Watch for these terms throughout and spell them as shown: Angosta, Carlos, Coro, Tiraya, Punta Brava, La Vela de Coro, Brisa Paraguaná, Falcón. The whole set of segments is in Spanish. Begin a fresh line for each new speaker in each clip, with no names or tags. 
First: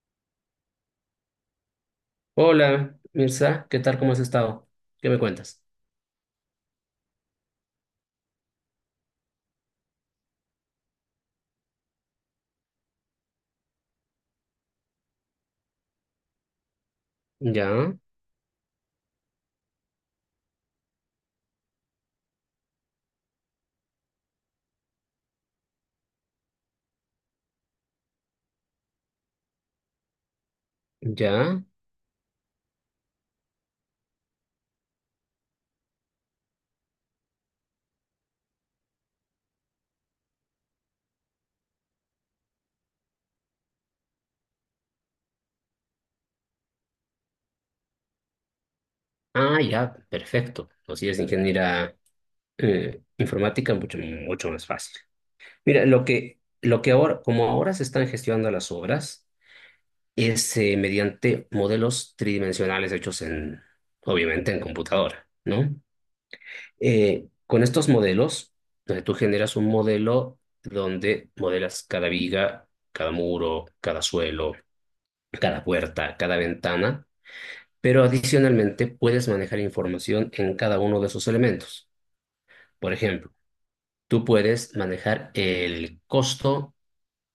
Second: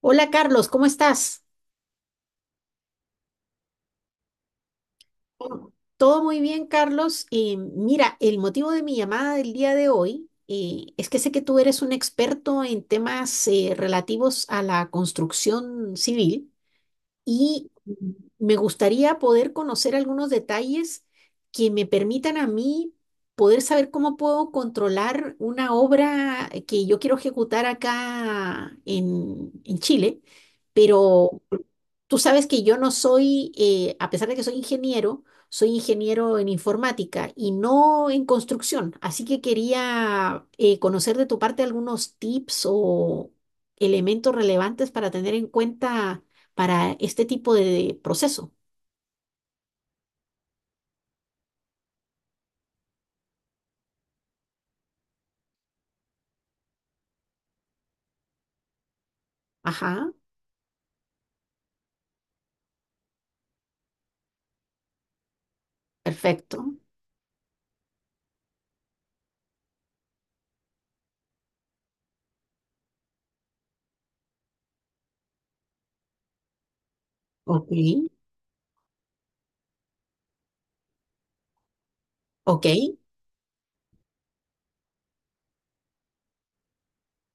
Hola Carlos, ¿cómo estás?
Hola, Mirza, ¿qué tal? ¿Cómo has estado? ¿Qué me cuentas?
Oh. Todo muy bien, Carlos. Mira, el motivo de mi llamada del día de hoy es que sé que tú eres un experto en temas relativos a la construcción civil y
Ya,
me gustaría poder conocer algunos detalles que me permitan a mí poder saber cómo puedo controlar una obra que yo quiero ejecutar acá en Chile, pero
ya.
tú sabes que yo no soy, a pesar de que soy ingeniero en informática y no en construcción. Así que quería conocer de tu parte algunos tips o elementos relevantes para tener en cuenta para este tipo de proceso.
Ah, ya, perfecto. O si es ingeniera informática, mucho más fácil. Mira, lo que ahora, como ahora se están gestionando las obras,
Ajá,
es mediante modelos tridimensionales hechos en, obviamente, en computadora, ¿no?
perfecto.
Con estos modelos, tú generas un modelo donde modelas cada viga, cada muro, cada suelo, cada puerta, cada ventana,
Ok,
pero adicionalmente puedes manejar información en cada uno de esos elementos.
ok,
Por ejemplo, tú puedes manejar el costo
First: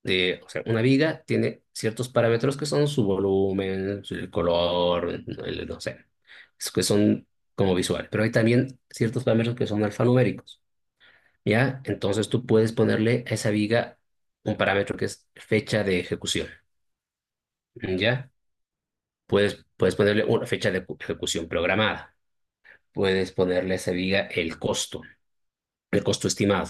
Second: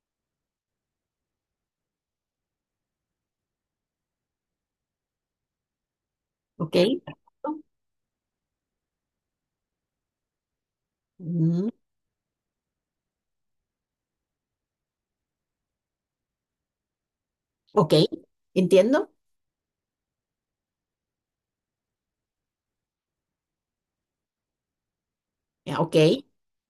de, o sea, una viga tiene ciertos parámetros que son su volumen, el color, no sé, es
ok,
que son
perfecto.
como visual, pero hay también ciertos parámetros que son alfanuméricos,
Mm,
¿ya? Entonces tú puedes ponerle a esa viga un parámetro que es fecha de ejecución,
ok,
¿ya?
entiendo.
Puedes ponerle una fecha de ejecución programada. Puedes ponerle a esa viga
Ya, ok,
el costo estimado.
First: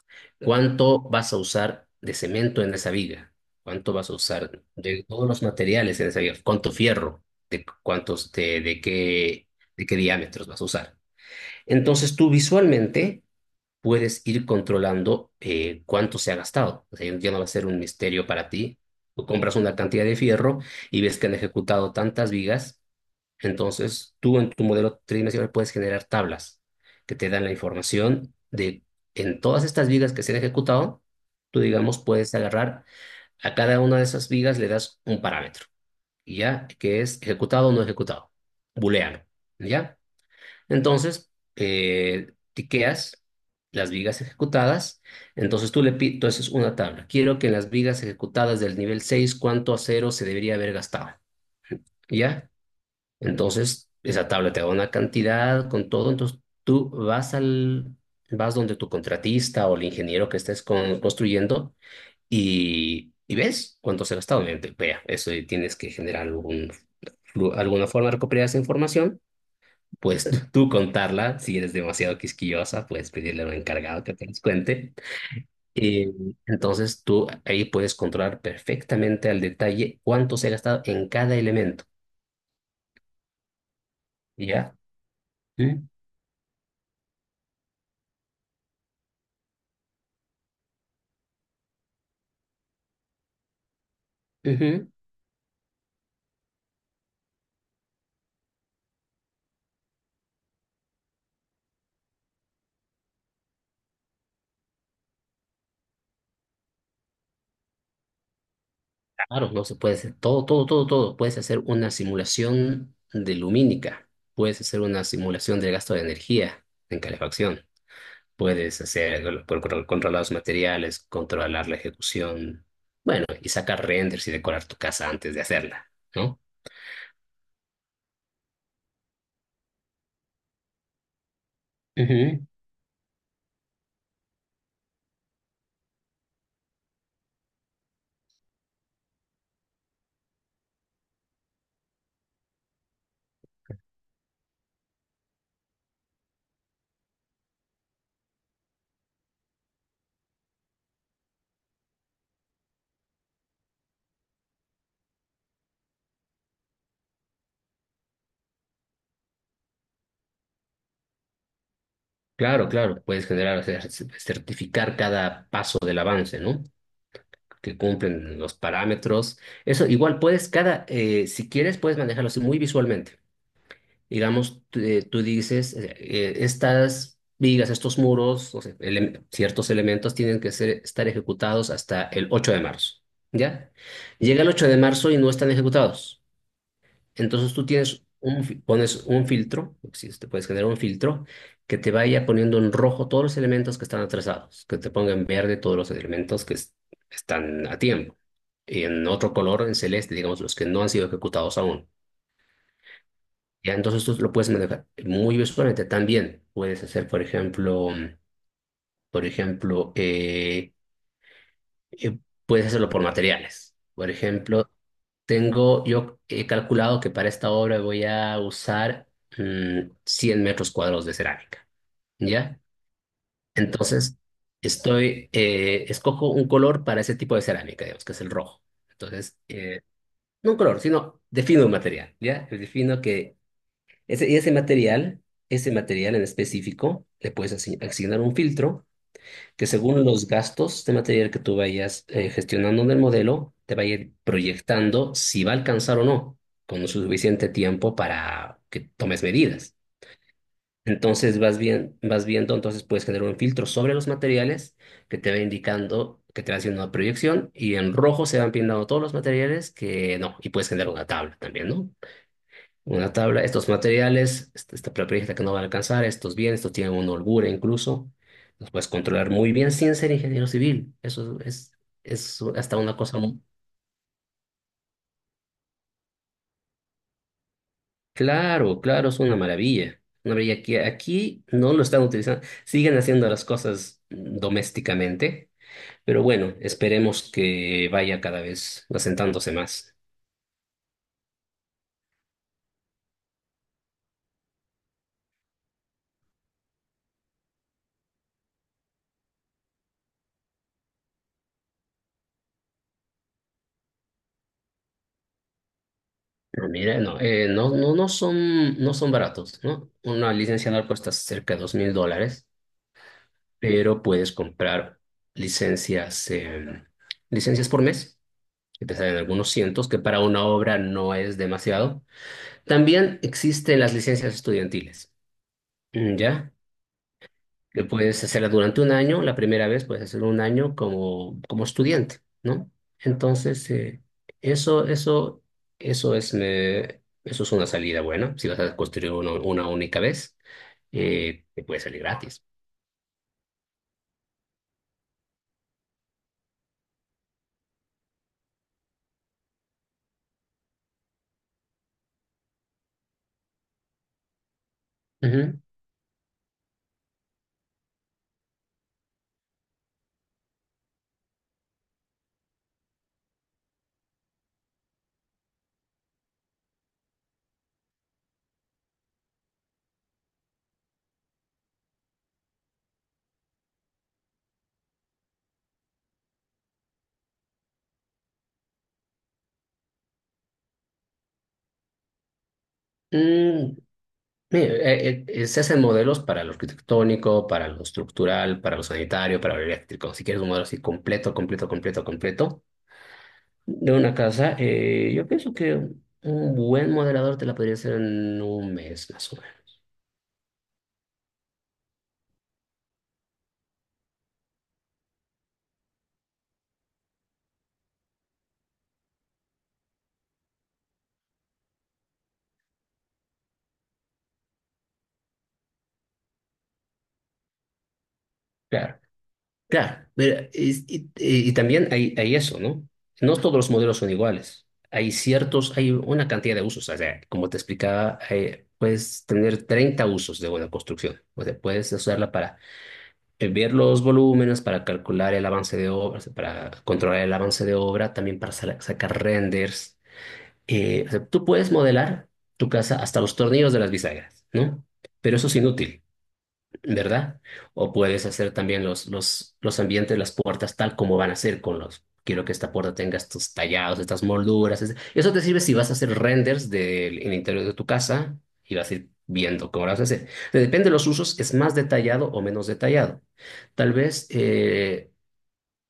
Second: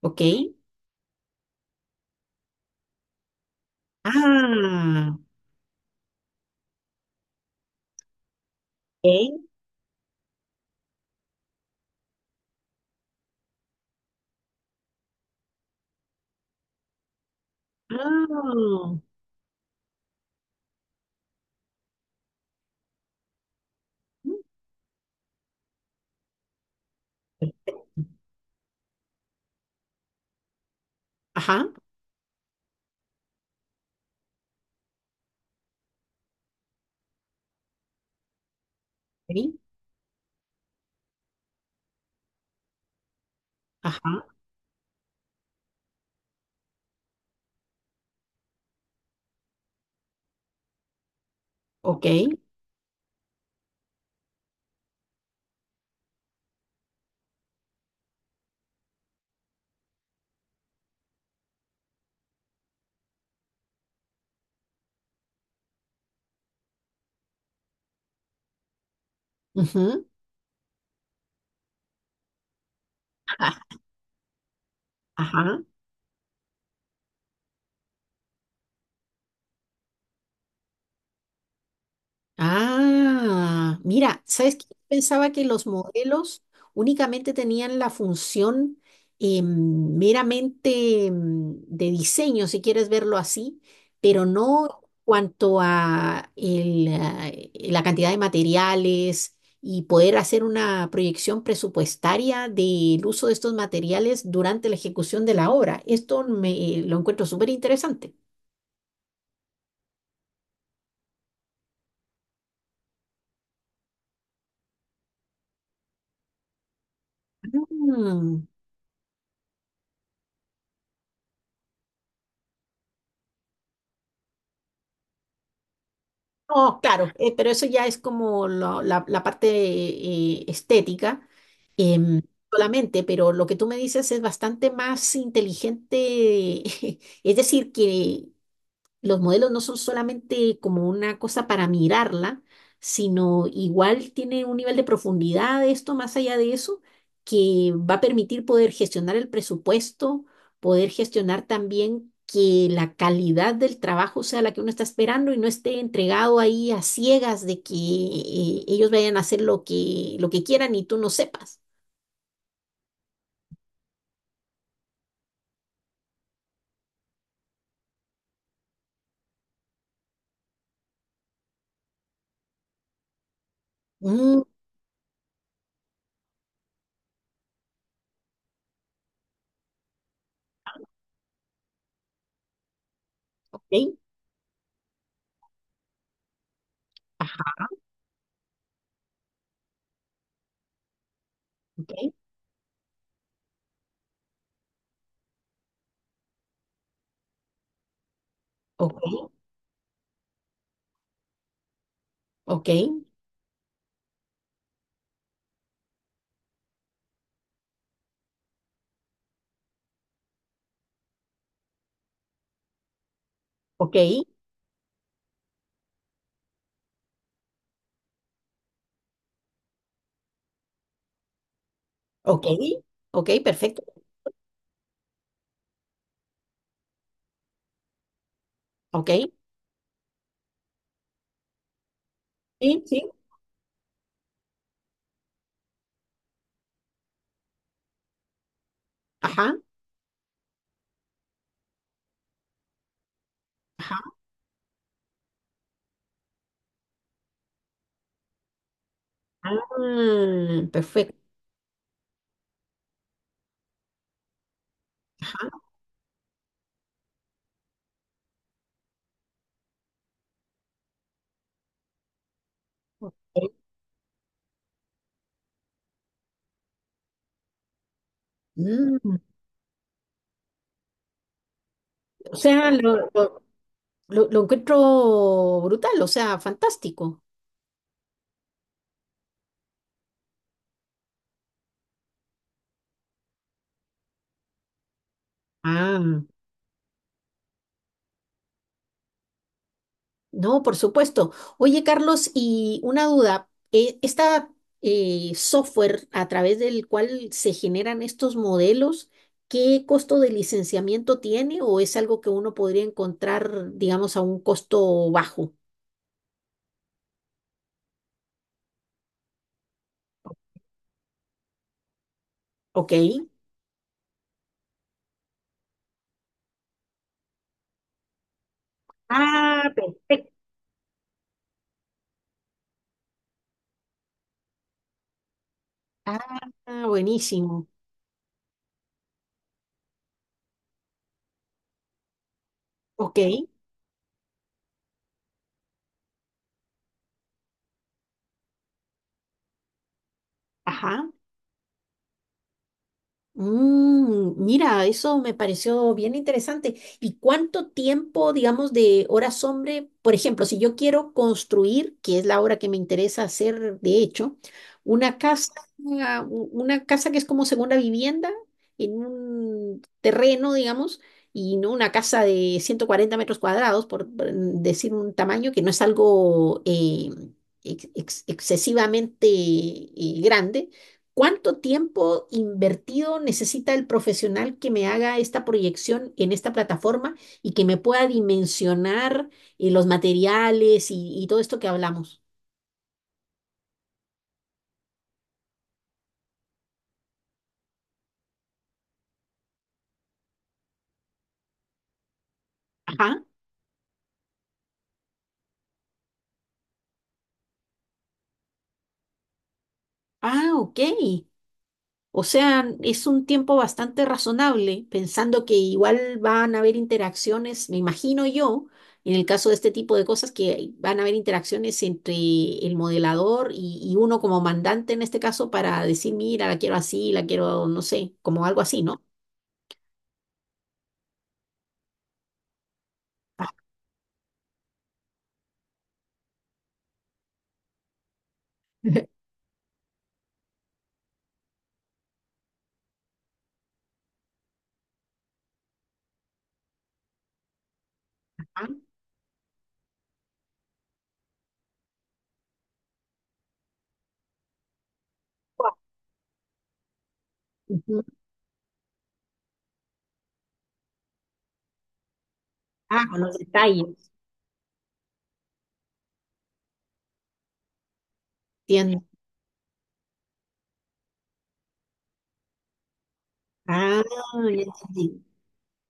ok.
¿Cuánto vas a usar de cemento en esa viga? ¿Cuánto vas a usar de
Ah,
todos los materiales en esa viga? ¿Cuánto fierro? ¿De cuántos, de
ok.
qué, ¿de qué diámetros vas a usar? Entonces tú visualmente puedes ir controlando cuánto se ha gastado. O sea, ya no va a ser un misterio para ti.
Ah,
Tú compras una cantidad de fierro y ves que han ejecutado tantas vigas, entonces, tú
mm,
en tu modelo tridimensional puedes generar tablas que te dan la información de en todas estas vigas que se han ejecutado, tú
ajá.
digamos puedes agarrar a cada una de esas vigas, le das un parámetro, y ya que es ejecutado o no ejecutado, booleano,
Ok,
¿ya? Entonces, tiqueas las
ajá,
vigas ejecutadas, entonces tú le pides, entonces una tabla, quiero que en las vigas ejecutadas del nivel 6 ¿cuánto acero se debería haber gastado?
ok.
¿Ya? Entonces, esa tabla te da una cantidad con todo, entonces tú vas al, vas donde tu contratista o el ingeniero que estés construyendo y ves cuánto se ha gastado. Obviamente, vea, eso y tienes que generar algún, alguna forma de recuperar esa información,
Ujú,
pues tú contarla, si eres demasiado quisquillosa, puedes pedirle a un
ajá,
encargado que te los cuente.
ajá.
Y entonces tú ahí puedes controlar perfectamente al detalle cuánto se ha gastado en cada elemento,
Ah, mira, ¿sabes qué?
¿ya?
Pensaba que los
Ujú.
modelos únicamente tenían la función meramente de diseño, si quieres verlo así, pero no
Ujú.
cuanto a el, ah, la cantidad de materiales y poder hacer una proyección presupuestaria del uso de estos materiales durante la ejecución de la obra. Lo encuentro súper interesante.
Claro, no se puede hacer todo, todo, todo, todo. Puedes hacer una simulación de lumínica, puedes hacer una simulación del gasto de energía en calefacción,
Mm.
puedes hacer controlar los materiales, controlar la ejecución, bueno, y sacar renders y decorar tu casa antes de hacerla, ¿no?
No, claro, pero eso ya es como la parte estética em,
Ujú.
solamente, pero lo que tú me dices es bastante más inteligente, es decir, que los modelos no son solamente como una cosa para mirarla, sino igual tiene un nivel de profundidad de esto, más allá de eso, que va a permitir poder gestionar el presupuesto, poder gestionar también que la calidad del trabajo sea la que uno está esperando y no esté entregado ahí a ciegas de que ellos vayan a hacer lo que quieran y tú no sepas.
Claro, claro, puedes generar, o sea, certificar cada paso del avance, ¿no? Que cumplen los parámetros. Eso igual puedes, cada, si quieres, puedes manejarlo así muy visualmente.
Mm,
Digamos, tú dices, estas vigas, estos muros, o sea, ciertos elementos tienen que ser, estar ejecutados hasta el 8 de marzo, ¿ya?
ok,
Llega el 8 de marzo y no están ejecutados. Entonces
ajá,
tú tienes un, pones un filtro, si puedes generar un filtro, que te
ok,
vaya poniendo en rojo todos los elementos que están atrasados, que te ponga en verde todos los elementos que están a tiempo, y en
ok,
otro color, en celeste, digamos, los que no han sido ejecutados aún.
ok,
Ya, entonces tú lo puedes manejar muy visualmente. También puedes hacer, por ejemplo, por ejemplo, eh, eh, puedes hacerlo por materiales.
ok,
Por ejemplo, tengo, yo he calculado que para esta obra voy a usar 100 metros cuadrados de cerámica,
ok,
¿ya?
ok, perfecto,
Entonces, estoy, escojo un color para ese tipo de cerámica, digamos, que es el rojo.
ok.
Entonces, no un color, sino defino un material, ¿ya?
Sí,
Defino
sí,
que ese, y ese material en específico, le puedes asignar un filtro
ajá,
que según los gastos de material que tú vayas gestionando en el modelo, te va a
ajá.
ir proyectando si va a alcanzar o no, con suficiente tiempo para que tomes medidas.
Ah, perfecto.
Entonces vas bien, vas viendo, entonces puedes generar un filtro sobre los materiales que te va
Ajá,
indicando, que te va haciendo una proyección y en rojo se van pintando todos los materiales que no, y puedes generar una tabla también, ¿no? Una
ok.
tabla, estos materiales, esta propiedad que no van a alcanzar, estos bienes, estos tienen una holgura incluso, los puedes
Mm,
controlar muy bien sin ser ingeniero civil. Eso
o
es
sea,
hasta una
lo,
cosa muy...
lo- lo- lo encuentro brutal, o sea, fantástico.
Claro, claro, es una maravilla. Una maravilla que aquí no lo están utilizando, siguen haciendo las cosas domésticamente,
Ah,
pero bueno, esperemos que vaya cada vez asentándose más.
no, por supuesto. Oye, Carlos, y una duda, esta software a través del cual se generan estos modelos, ¿qué costo de licenciamiento tiene o es algo que uno podría encontrar, digamos, a un costo bajo?
No, mira, no, no son baratos, ¿no? Una licencia anual cuesta cerca de $2000.
Ok.
Pero puedes comprar licencias, licencias por mes, que te salen algunos
Ah,
cientos, que para
perfecto.
una obra no es demasiado. También existen las licencias estudiantiles, mm,
Ah,
¿ya?
buenísimo.
Que puedes hacerla durante un año, la primera vez puedes hacerlo un año como, como estudiante, ¿no?
Ok.
Entonces, eso, eso, eso es una salida buena, si vas a construir una única vez
Ajá.
te puede salir gratis.
Mm, mira, eso me pareció bien interesante. ¿Y cuánto tiempo, digamos, de horas hombre? Por ejemplo, si yo quiero construir, que es la obra que me interesa hacer, de hecho, una casa,
Ujú.
una casa que es como segunda vivienda en un terreno, digamos, y no una casa de 140 metros cuadrados, por decir un tamaño que no es algo excesivamente grande. ¿Cuánto tiempo invertido necesita el profesional que me haga esta proyección en esta plataforma y que me pueda dimensionar los materiales y todo esto que hablamos?
Mm, sí, se hacen modelos para lo arquitectónico, para lo estructural, para lo sanitario, para lo eléctrico. Si quieres un modelo así completo, completo, completo, completo
Ajá.
de una casa, yo pienso que un buen modelador te la podría hacer en un mes más o menos.
Ah, ok. O sea, es un tiempo bastante razonable, pensando que igual van a haber interacciones, me imagino yo, en el caso de este tipo de cosas, que van a haber interacciones entre el modelador y uno como mandante en este caso para decir, mira, la quiero así, la quiero, no sé, como algo así,
Claro,
¿no?
claro. Mira, y, y también hay eso, ¿no? No
Ah,
todos los modelos son iguales. Hay ciertos, hay una cantidad de usos. O sea, como te explicaba, puedes tener 30 usos de una construcción. O sea, puedes usarla para ver los volúmenes para calcular el avance de obra, o sea, para controlar el avance de obra, también para
ah,
sacar renders. O sea, tú puedes modelar tu casa hasta los tornillos de las bisagras, ¿no? Pero eso es inútil. ¿Verdad? O
ujú.
puedes hacer también los ambientes, las puertas tal como van a ser con los... Quiero que esta puerta
Ah,
tenga
con los
estos tallados,
detalles,
estas molduras. Eso te sirve si vas a hacer renders del el interior de tu casa y vas a
entiendo.
ir viendo cómo lo vas a hacer. Depende de los usos, es más detallado o menos detallado. Tal
Ah,
vez,
ya entendí.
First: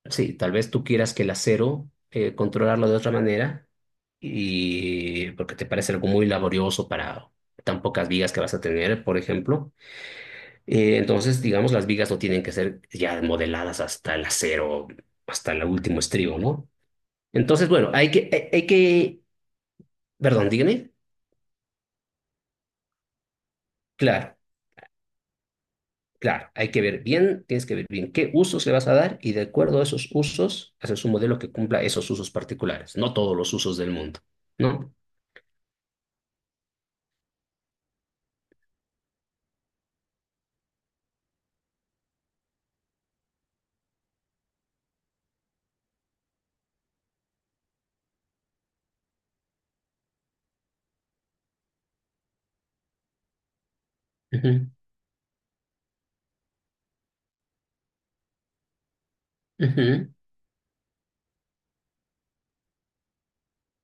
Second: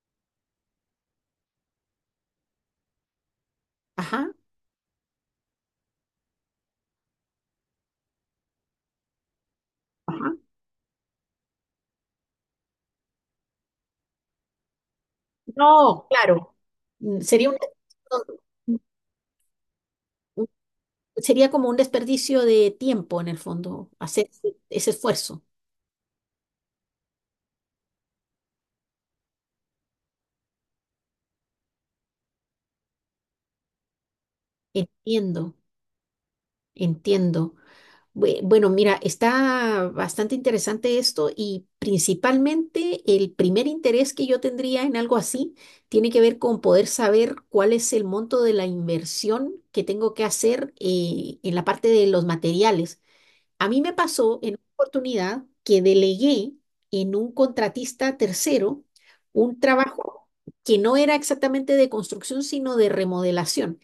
sí, tal vez tú quieras que el acero controlarlo de otra manera
Ajá,
y porque te parece algo muy laborioso para tan pocas vigas que vas a tener, por ejemplo.
ajá.
Entonces, digamos, las vigas no tienen que ser ya modeladas hasta el acero, hasta el último
No,
estribo,
claro.
¿no?
Mm,
Entonces, bueno, hay que, hay que, perdón, dígame,
sería como un desperdicio de tiempo en el fondo, hacer
claro,
ese esfuerzo.
claro, hay que ver bien, tienes que ver bien qué usos le vas a dar y de acuerdo a esos usos, haces un modelo que cumpla esos usos particulares, no todos los usos del mundo, ¿no?
Entiendo, entiendo. Bueno, mira, está bastante interesante esto y principalmente el primer interés que yo tendría en algo así tiene que ver con poder saber cuál es el monto de la inversión que tengo que hacer en la parte de los materiales. A mí me pasó en una
Ujú,
oportunidad que delegué en un contratista tercero un
ujú,
trabajo que no era exactamente de construcción, sino de remodelación.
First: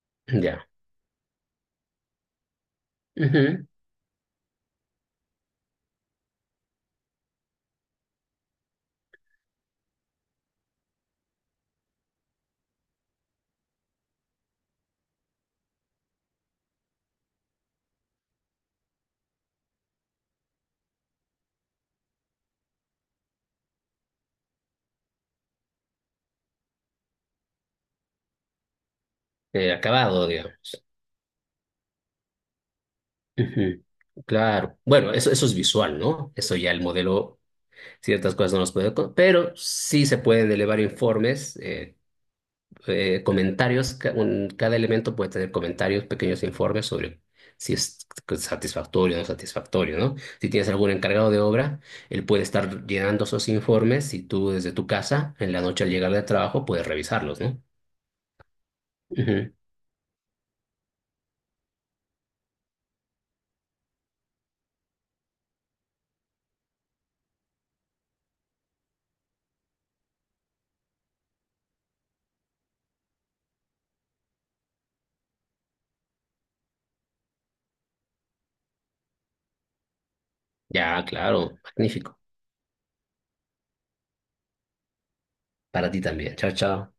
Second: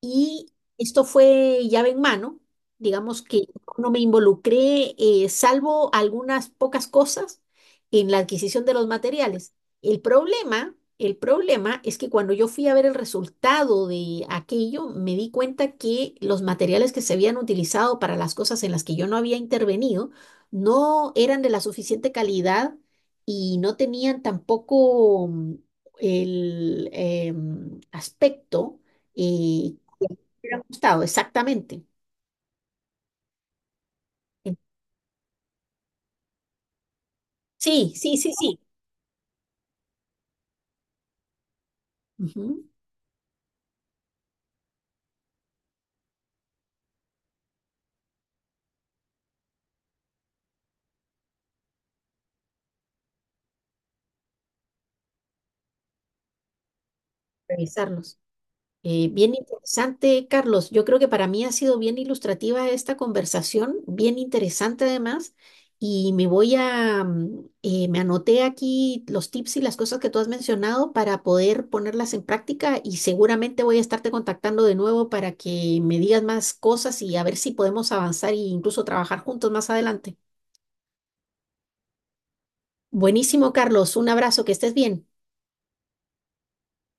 Y
ya,
esto fue llave en mano, digamos que
ujú,
no me involucré, salvo algunas pocas cosas, en la adquisición de los materiales. El problema es que cuando yo fui a ver el resultado de aquello, me di cuenta que los materiales que se habían utilizado para las cosas en las que yo no había intervenido no eran de la suficiente calidad y no tenían tampoco el aspecto eh, me
acabado,
hubiera
digamos.
gustado, exactamente.
Ujú, claro, bueno, eso es visual, ¿no? Eso ya el modelo
Sí, sí, sí,
ciertas cosas
sí.
no las puedo pero sí se pueden elevar informes,
Ujú,
comentarios, cada elemento puede tener comentarios, pequeños informes sobre si es satisfactorio o no satisfactorio, ¿no? Si tienes algún encargado de obra, él puede estar llenando esos informes y tú desde tu casa, en la noche al llegar del trabajo, puedes revisarlos, ¿no?
revisarlos. Bien
Ujú.
interesante, Carlos. Yo creo que para mí ha sido bien ilustrativa esta conversación, bien interesante además. Y me voy a, me anoté aquí los tips y las cosas que tú has mencionado para poder ponerlas en práctica y seguramente voy a estarte contactando de nuevo para que me digas más cosas y a ver si podemos avanzar e incluso trabajar juntos más adelante.
Ya, claro, magnífico.
Buenísimo, Carlos. Un abrazo, que estés bien.
Para ti también. Chao, chao.